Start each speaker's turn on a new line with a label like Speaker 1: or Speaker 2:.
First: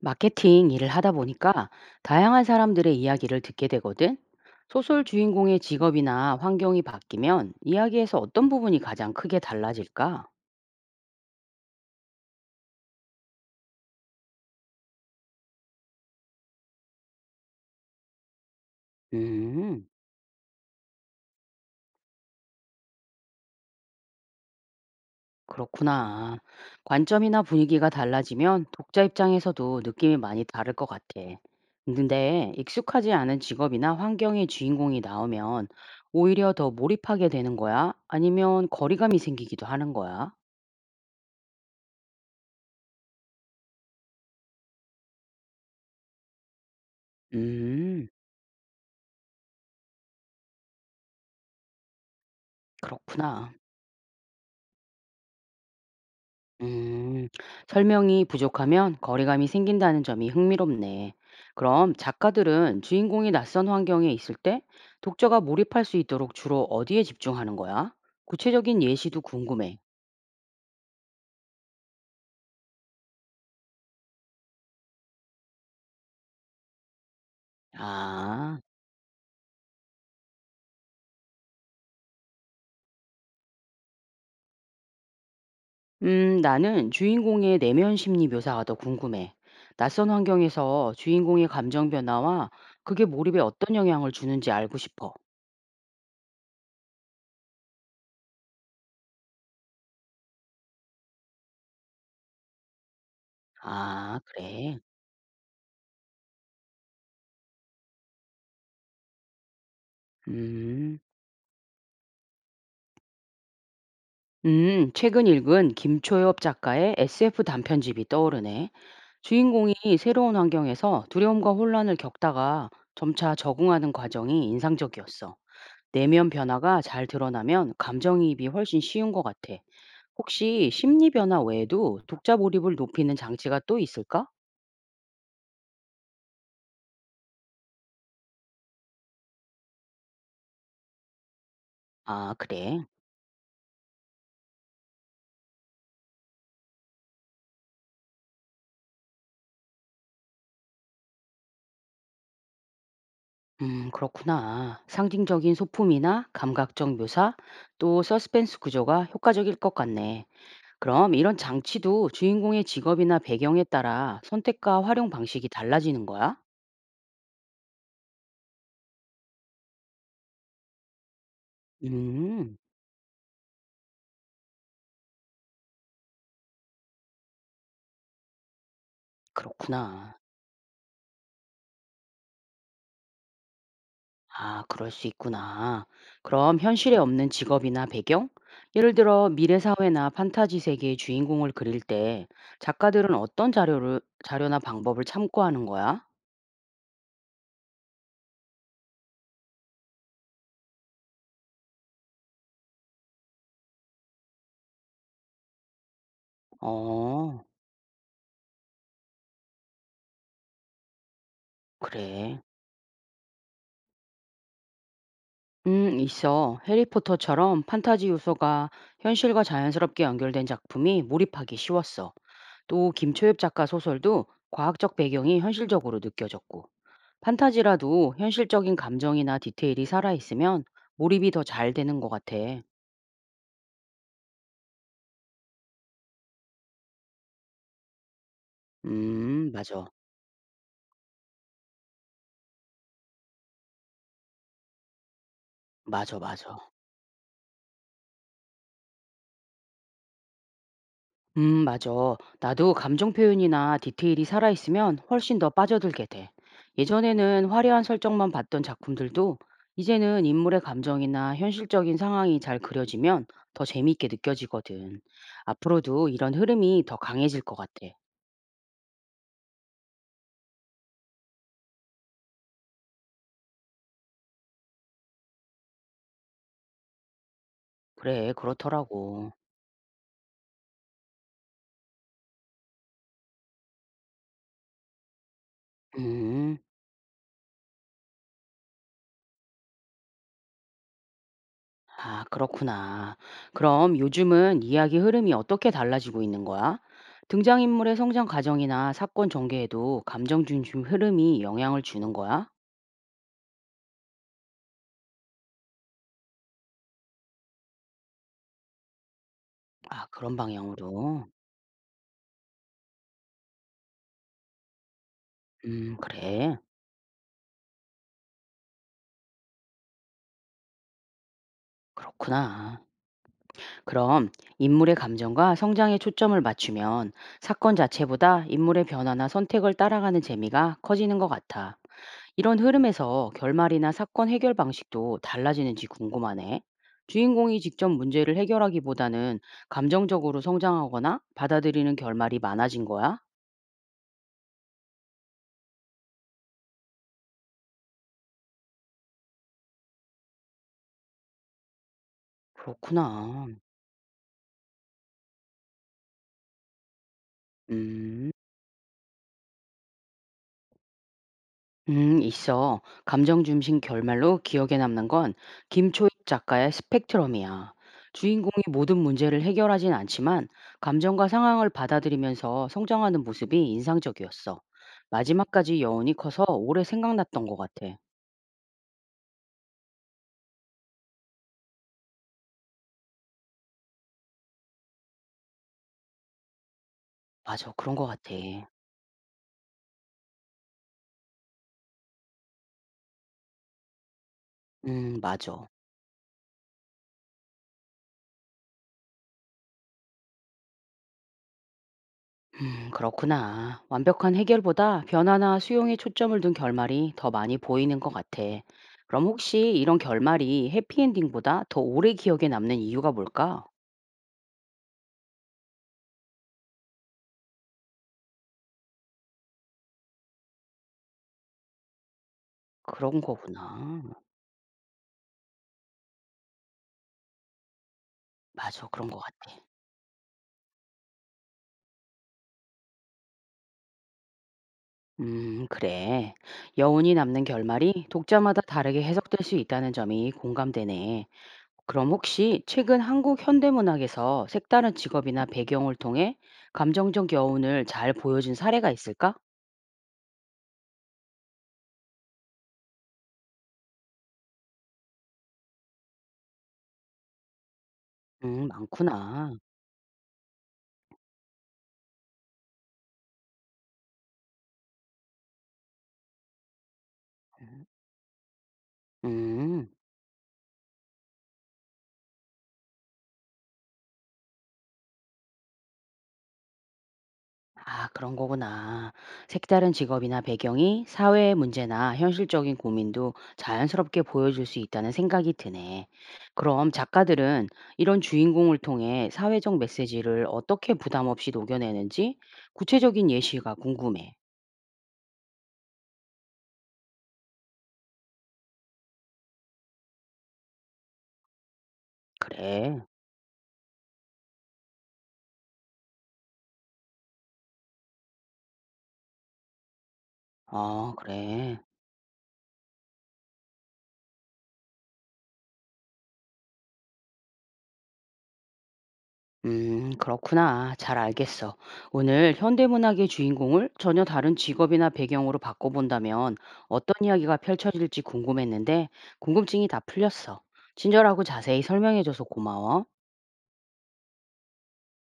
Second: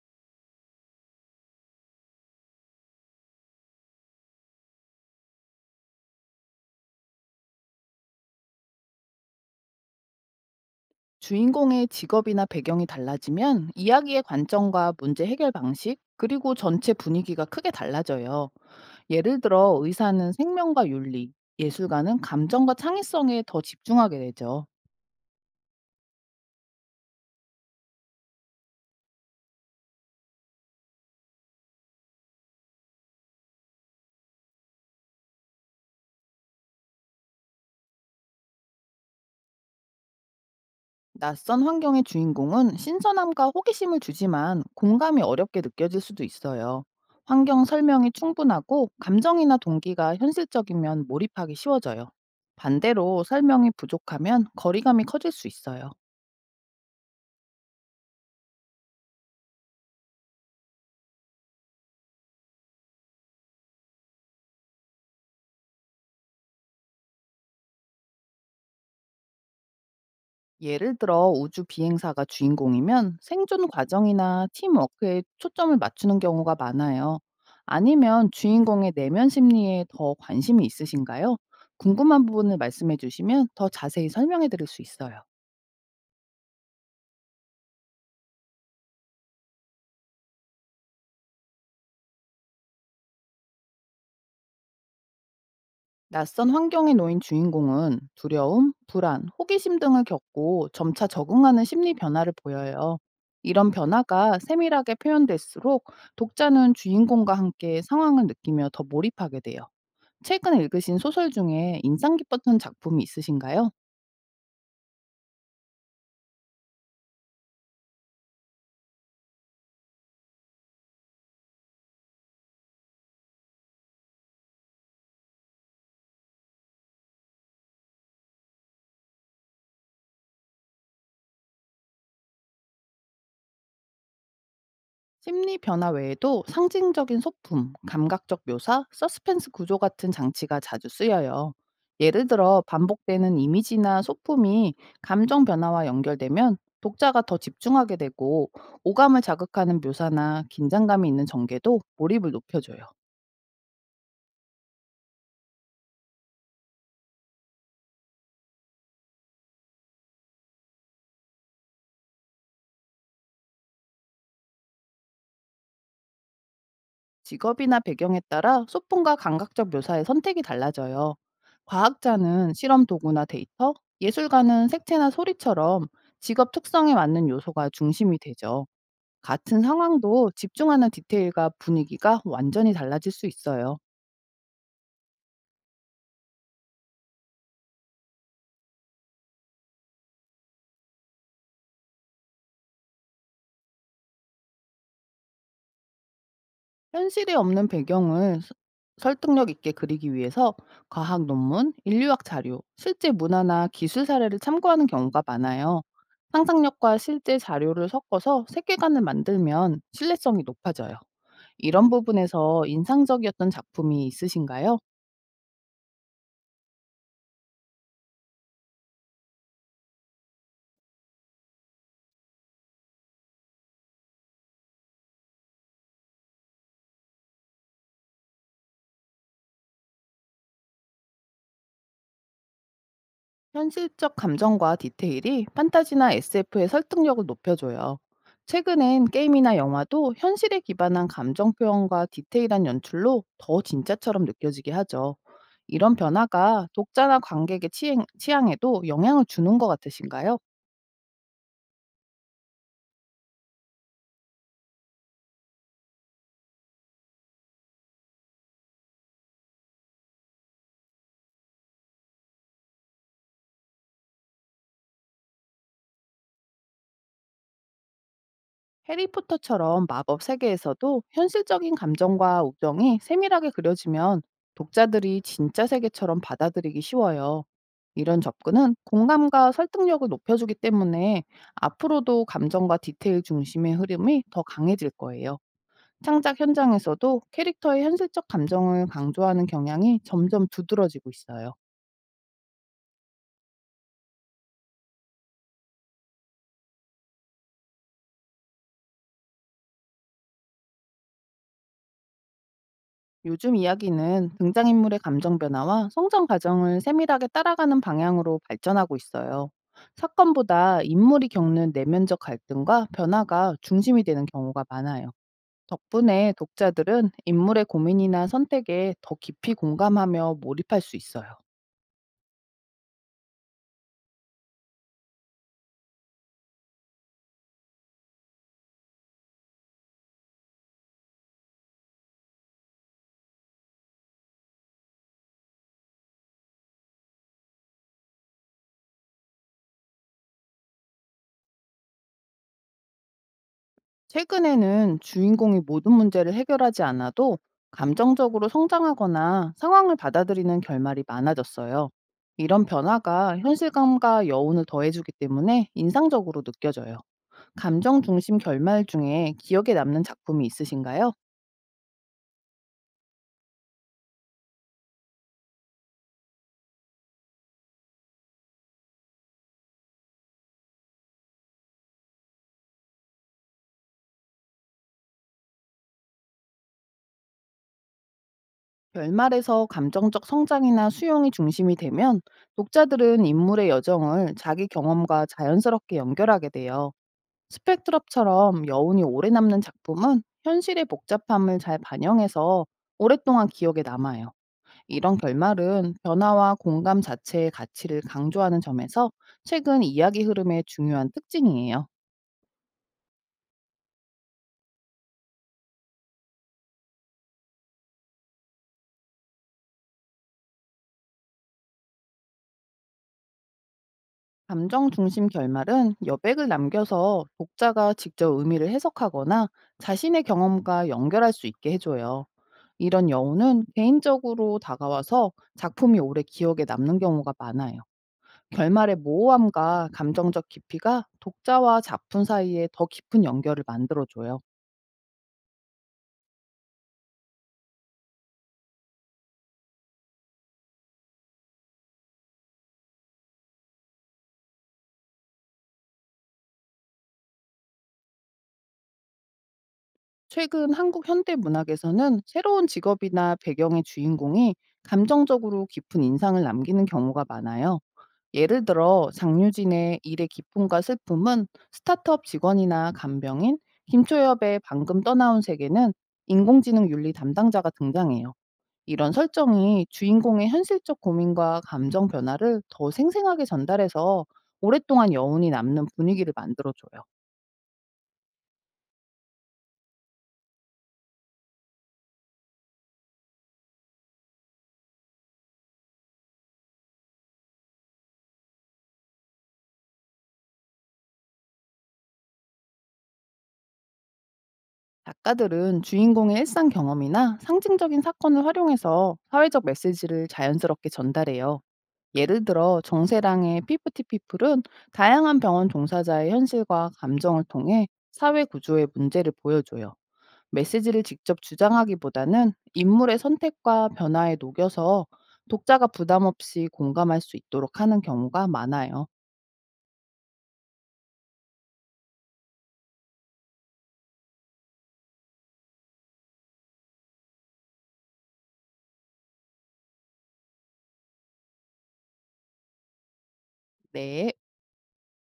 Speaker 1: 마케팅 일을 하다 보니까 다양한 사람들의 이야기를 듣게 되거든. 소설 주인공의 직업이나 환경이 바뀌면 이야기에서 어떤 부분이 가장 크게 달라질까?
Speaker 2: 주인공의 직업이나 배경이 달라지면 이야기의 관점과 문제 해결 방식, 그리고 전체 분위기가 크게 달라져요. 예를 들어
Speaker 1: 음,
Speaker 2: 의사는 생명과 윤리, 예술가는 감정과 창의성에 더 집중하게 되죠.
Speaker 1: 그렇구나. 관점이나 분위기가 달라지면 독자 입장에서도 느낌이 많이 다를 것 같아. 근데 익숙하지 않은 직업이나 환경의 주인공이 나오면 오히려 더 몰입하게 되는 거야? 아니면 거리감이 생기기도 하는 거야?
Speaker 2: 낯선 환경의 주인공은 신선함과 호기심을 주지만 공감이 어렵게 느껴질 수도 있어요. 환경
Speaker 1: 음,
Speaker 2: 설명이 충분하고 감정이나 동기가 현실적이면 몰입하기 쉬워져요. 반대로
Speaker 1: 그렇구나.
Speaker 2: 설명이 부족하면 거리감이 커질 수 있어요.
Speaker 1: 음, 설명이 부족하면 거리감이 생긴다는 점이 흥미롭네. 그럼 작가들은 주인공이 낯선 환경에 있을 때 독자가 몰입할 수 있도록 주로 어디에 집중하는 거야? 구체적인 예시도 궁금해.
Speaker 2: 예를 들어 우주 비행사가 주인공이면 생존 과정이나 팀워크에 초점을 맞추는 경우가 많아요. 아니면
Speaker 1: 아,
Speaker 2: 주인공의 내면 심리에 더 관심이 있으신가요? 궁금한 부분을 말씀해 주시면 더 자세히 설명해 드릴 수 있어요.
Speaker 1: 나는 주인공의 내면 심리 묘사가 더 궁금해. 낯선 환경에서 주인공의 감정 변화와 그게 몰입에 어떤 영향을 주는지 알고 싶어.
Speaker 2: 낯선 환경에 놓인 주인공은 두려움, 불안, 호기심 등을 겪고 점차 적응하는 심리 변화를 보여요. 이런
Speaker 1: 아,
Speaker 2: 변화가
Speaker 1: 그래.
Speaker 2: 세밀하게 표현될수록 독자는 주인공과 함께 상황을 느끼며 더 몰입하게 돼요. 최근에 읽으신
Speaker 1: 음.
Speaker 2: 소설 중에 인상 깊었던 작품이 있으신가요?
Speaker 1: 최근 읽은 김초엽 작가의 SF 단편집이 떠오르네. 주인공이 새로운 환경에서 두려움과 혼란을 겪다가 점차 적응하는 과정이 인상적이었어. 내면 변화가 잘 드러나면 감정이입이 훨씬 쉬운 것 같아. 혹시 심리 변화 외에도 독자 몰입을 높이는 장치가 또 있을까?
Speaker 2: 심리 변화 외에도 상징적인 소품, 감각적 묘사, 서스펜스 구조 같은 장치가 자주 쓰여요. 예를
Speaker 1: 아,
Speaker 2: 들어
Speaker 1: 그래.
Speaker 2: 반복되는 이미지나 소품이 감정 변화와 연결되면 독자가 더 집중하게 되고, 오감을 자극하는 묘사나 긴장감이 있는 전개도 몰입을 높여줘요.
Speaker 1: 그렇구나. 상징적인 소품이나 감각적 묘사, 또 서스펜스 구조가 효과적일 것 같네. 그럼 이런 장치도 주인공의 직업이나 배경에 따라 선택과 활용 방식이 달라지는 거야?
Speaker 2: 직업이나 배경에 따라 소품과 감각적 묘사의 선택이 달라져요. 과학자는
Speaker 1: 음,
Speaker 2: 실험 도구나 데이터, 예술가는 색채나 소리처럼 직업 특성에 맞는 요소가 중심이 되죠. 같은
Speaker 1: 그렇구나.
Speaker 2: 상황도 집중하는 디테일과 분위기가 완전히 달라질 수 있어요.
Speaker 1: 아, 그럴 수 있구나. 그럼 현실에 없는 직업이나 배경? 예를 들어 미래 사회나 판타지 세계의 주인공을 그릴 때 작가들은 자료나 방법을 참고하는 거야?
Speaker 2: 현실이 없는 배경을 설득력 있게 그리기 위해서 과학 논문, 인류학 자료, 실제 문화나 기술 사례를 참고하는 경우가 많아요. 상상력과 실제
Speaker 1: 어,
Speaker 2: 자료를 섞어서 세계관을 만들면 신뢰성이 높아져요. 이런
Speaker 1: 그래.
Speaker 2: 부분에서 인상적이었던 작품이 있으신가요?
Speaker 1: 있어. 해리포터처럼 판타지 요소가 현실과 자연스럽게 연결된 작품이 몰입하기 쉬웠어. 또 김초엽 작가 소설도 과학적 배경이 현실적으로 느껴졌고, 판타지라도 현실적인 감정이나 디테일이 살아있으면 몰입이 더 잘 되는 것 같아.
Speaker 2: 현실적 감정과 디테일이 판타지나 SF의 설득력을 높여줘요. 최근엔 게임이나
Speaker 1: 맞아.
Speaker 2: 영화도 현실에 기반한 감정 표현과 디테일한 연출로 더 진짜처럼 느껴지게 하죠. 이런
Speaker 1: 맞아, 맞아.
Speaker 2: 변화가 독자나 관객의 취향, 에도 영향을 주는 것 같으신가요?
Speaker 1: 맞아. 나도 감정 표현이나 디테일이 살아있으면 훨씬 더 빠져들게 돼. 예전에는 화려한 설정만 봤던 작품들도 이제는 인물의 감정이나 현실적인 상황이 잘 그려지면 더 재미있게 느껴지거든. 앞으로도 이런 흐름이 더 강해질 것 같아.
Speaker 2: 해리포터처럼 마법 세계에서도 현실적인 감정과 우정이 세밀하게 그려지면 독자들이 진짜 세계처럼 받아들이기 쉬워요. 이런
Speaker 1: 그래,
Speaker 2: 접근은
Speaker 1: 그렇더라고.
Speaker 2: 공감과 설득력을 높여주기 때문에 앞으로도 감정과 디테일 중심의 흐름이 더 강해질 거예요. 창작
Speaker 1: 음,
Speaker 2: 현장에서도 캐릭터의 현실적 감정을 강조하는 경향이 점점 두드러지고 있어요.
Speaker 1: 아, 그렇구나. 그럼 요즘은 이야기 흐름이 어떻게 달라지고 있는 거야? 등장인물의 성장 과정이나 사건 전개에도 감정 중심 흐름이 영향을 주는 거야?
Speaker 2: 요즘 이야기는 등장인물의 감정 변화와 성장 과정을 세밀하게 따라가는 방향으로 발전하고 있어요.
Speaker 1: 아, 그런
Speaker 2: 사건보다
Speaker 1: 방향으로.
Speaker 2: 인물이 겪는 내면적 갈등과 변화가 중심이 되는 경우가 많아요.
Speaker 1: 음,
Speaker 2: 덕분에
Speaker 1: 그래.
Speaker 2: 독자들은 인물의 고민이나 선택에 더 깊이 공감하며 몰입할 수 있어요.
Speaker 1: 그렇구나. 그럼 인물의 감정과 성장에 초점을 맞추면 사건 자체보다 인물의 변화나 선택을 따라가는 재미가 커지는 것 같아. 이런 흐름에서 결말이나 사건 해결 방식도 달라지는지 궁금하네. 주인공이 직접 문제를 해결하기보다는 감정적으로 성장하거나 받아들이는 결말이 많아진 거야?
Speaker 2: 최근에는 주인공이 모든 문제를 해결하지 않아도 감정적으로 성장하거나 상황을 받아들이는 결말이 많아졌어요. 이런 변화가
Speaker 1: 그렇구나.
Speaker 2: 현실감과 여운을 더해주기 때문에 인상적으로 느껴져요. 감정
Speaker 1: 음.
Speaker 2: 중심 결말 중에 기억에 남는 작품이 있으신가요?
Speaker 1: 있어. 감정 중심 결말로 기억에 남는 건 김초익 작가의 스펙트럼이야. 주인공이 모든 문제를 해결하진 않지만 감정과 상황을 받아들이면서 성장하는 모습이 인상적이었어. 마지막까지 여운이 커서 오래 생각났던 것 같아.
Speaker 2: 결말에서 감정적 성장이나 수용이 중심이 되면 독자들은 인물의 여정을 자기 경험과 자연스럽게 연결하게 돼요.
Speaker 1: 맞아, 그런 것 같아.
Speaker 2: 스펙트럼처럼 여운이 오래 남는 작품은 현실의 복잡함을 잘 반영해서 오랫동안 기억에 남아요. 이런
Speaker 1: 맞아.
Speaker 2: 결말은 변화와 공감 자체의 가치를 강조하는 점에서 최근 이야기 흐름의 중요한 특징이에요.
Speaker 1: 그렇구나. 완벽한 해결보다 변화나 수용에 초점을 둔 결말이 더 많이 보이는 것 같아. 그럼 혹시 이런 결말이 해피엔딩보다 더 오래 기억에 남는 이유가 뭘까?
Speaker 2: 감정 중심 결말은 여백을 남겨서 독자가 직접 의미를 해석하거나 자신의 경험과 연결할 수 있게 해줘요. 이런
Speaker 1: 그런
Speaker 2: 여운은
Speaker 1: 거구나.
Speaker 2: 개인적으로 다가와서 작품이 오래 기억에 남는 경우가 많아요.
Speaker 1: 맞아,
Speaker 2: 결말의
Speaker 1: 그런 것 같아.
Speaker 2: 모호함과 감정적 깊이가 독자와 작품 사이에 더 깊은 연결을 만들어줘요.
Speaker 1: 그래. 여운이 남는 결말이 독자마다 다르게 해석될 수 있다는 점이 공감되네. 그럼 혹시 최근 한국 현대문학에서 색다른 직업이나 배경을 통해 감정적 여운을 잘 보여준 사례가 있을까?
Speaker 2: 최근 한국 현대 문학에서는 새로운 직업이나 배경의 주인공이 감정적으로 깊은 인상을 남기는 경우가 많아요. 예를 들어
Speaker 1: 많구나.
Speaker 2: 장유진의 일의 기쁨과 슬픔은 스타트업 직원이나 간병인, 김초엽의 방금 떠나온 세계는 인공지능 윤리 담당자가 등장해요. 이런 설정이
Speaker 1: 음,
Speaker 2: 주인공의 현실적 고민과 감정 변화를 더 생생하게 전달해서 오랫동안 여운이 남는 분위기를 만들어줘요.
Speaker 1: 아, 그런 거구나. 색다른 직업이나 배경이 사회의 문제나 현실적인 고민도 자연스럽게 보여줄 수 있다는 생각이 드네. 그럼 작가들은 이런 주인공을 통해 사회적 메시지를 어떻게 부담 없이 녹여내는지 구체적인 예시가 궁금해.
Speaker 2: 작가들은 주인공의 일상 경험이나 상징적인 사건을 활용해서 사회적 메시지를 자연스럽게 전달해요. 예를 들어
Speaker 1: 그래.
Speaker 2: 정세랑의 피프티 피플은 다양한 병원 종사자의 현실과 감정을 통해 사회 구조의 문제를 보여줘요. 메시지를
Speaker 1: 아,
Speaker 2: 직접
Speaker 1: 그래.
Speaker 2: 주장하기보다는 인물의 선택과 변화에 녹여서 독자가 부담 없이 공감할 수 있도록 하는 경우가 많아요.
Speaker 1: 그렇구나. 잘 알겠어. 오늘 현대문학의 주인공을 전혀 다른 직업이나 배경으로 바꿔본다면 어떤 이야기가 펼쳐질지 궁금했는데 궁금증이 다 풀렸어. 친절하고 자세히 설명해줘서 고마워.
Speaker 2: 네.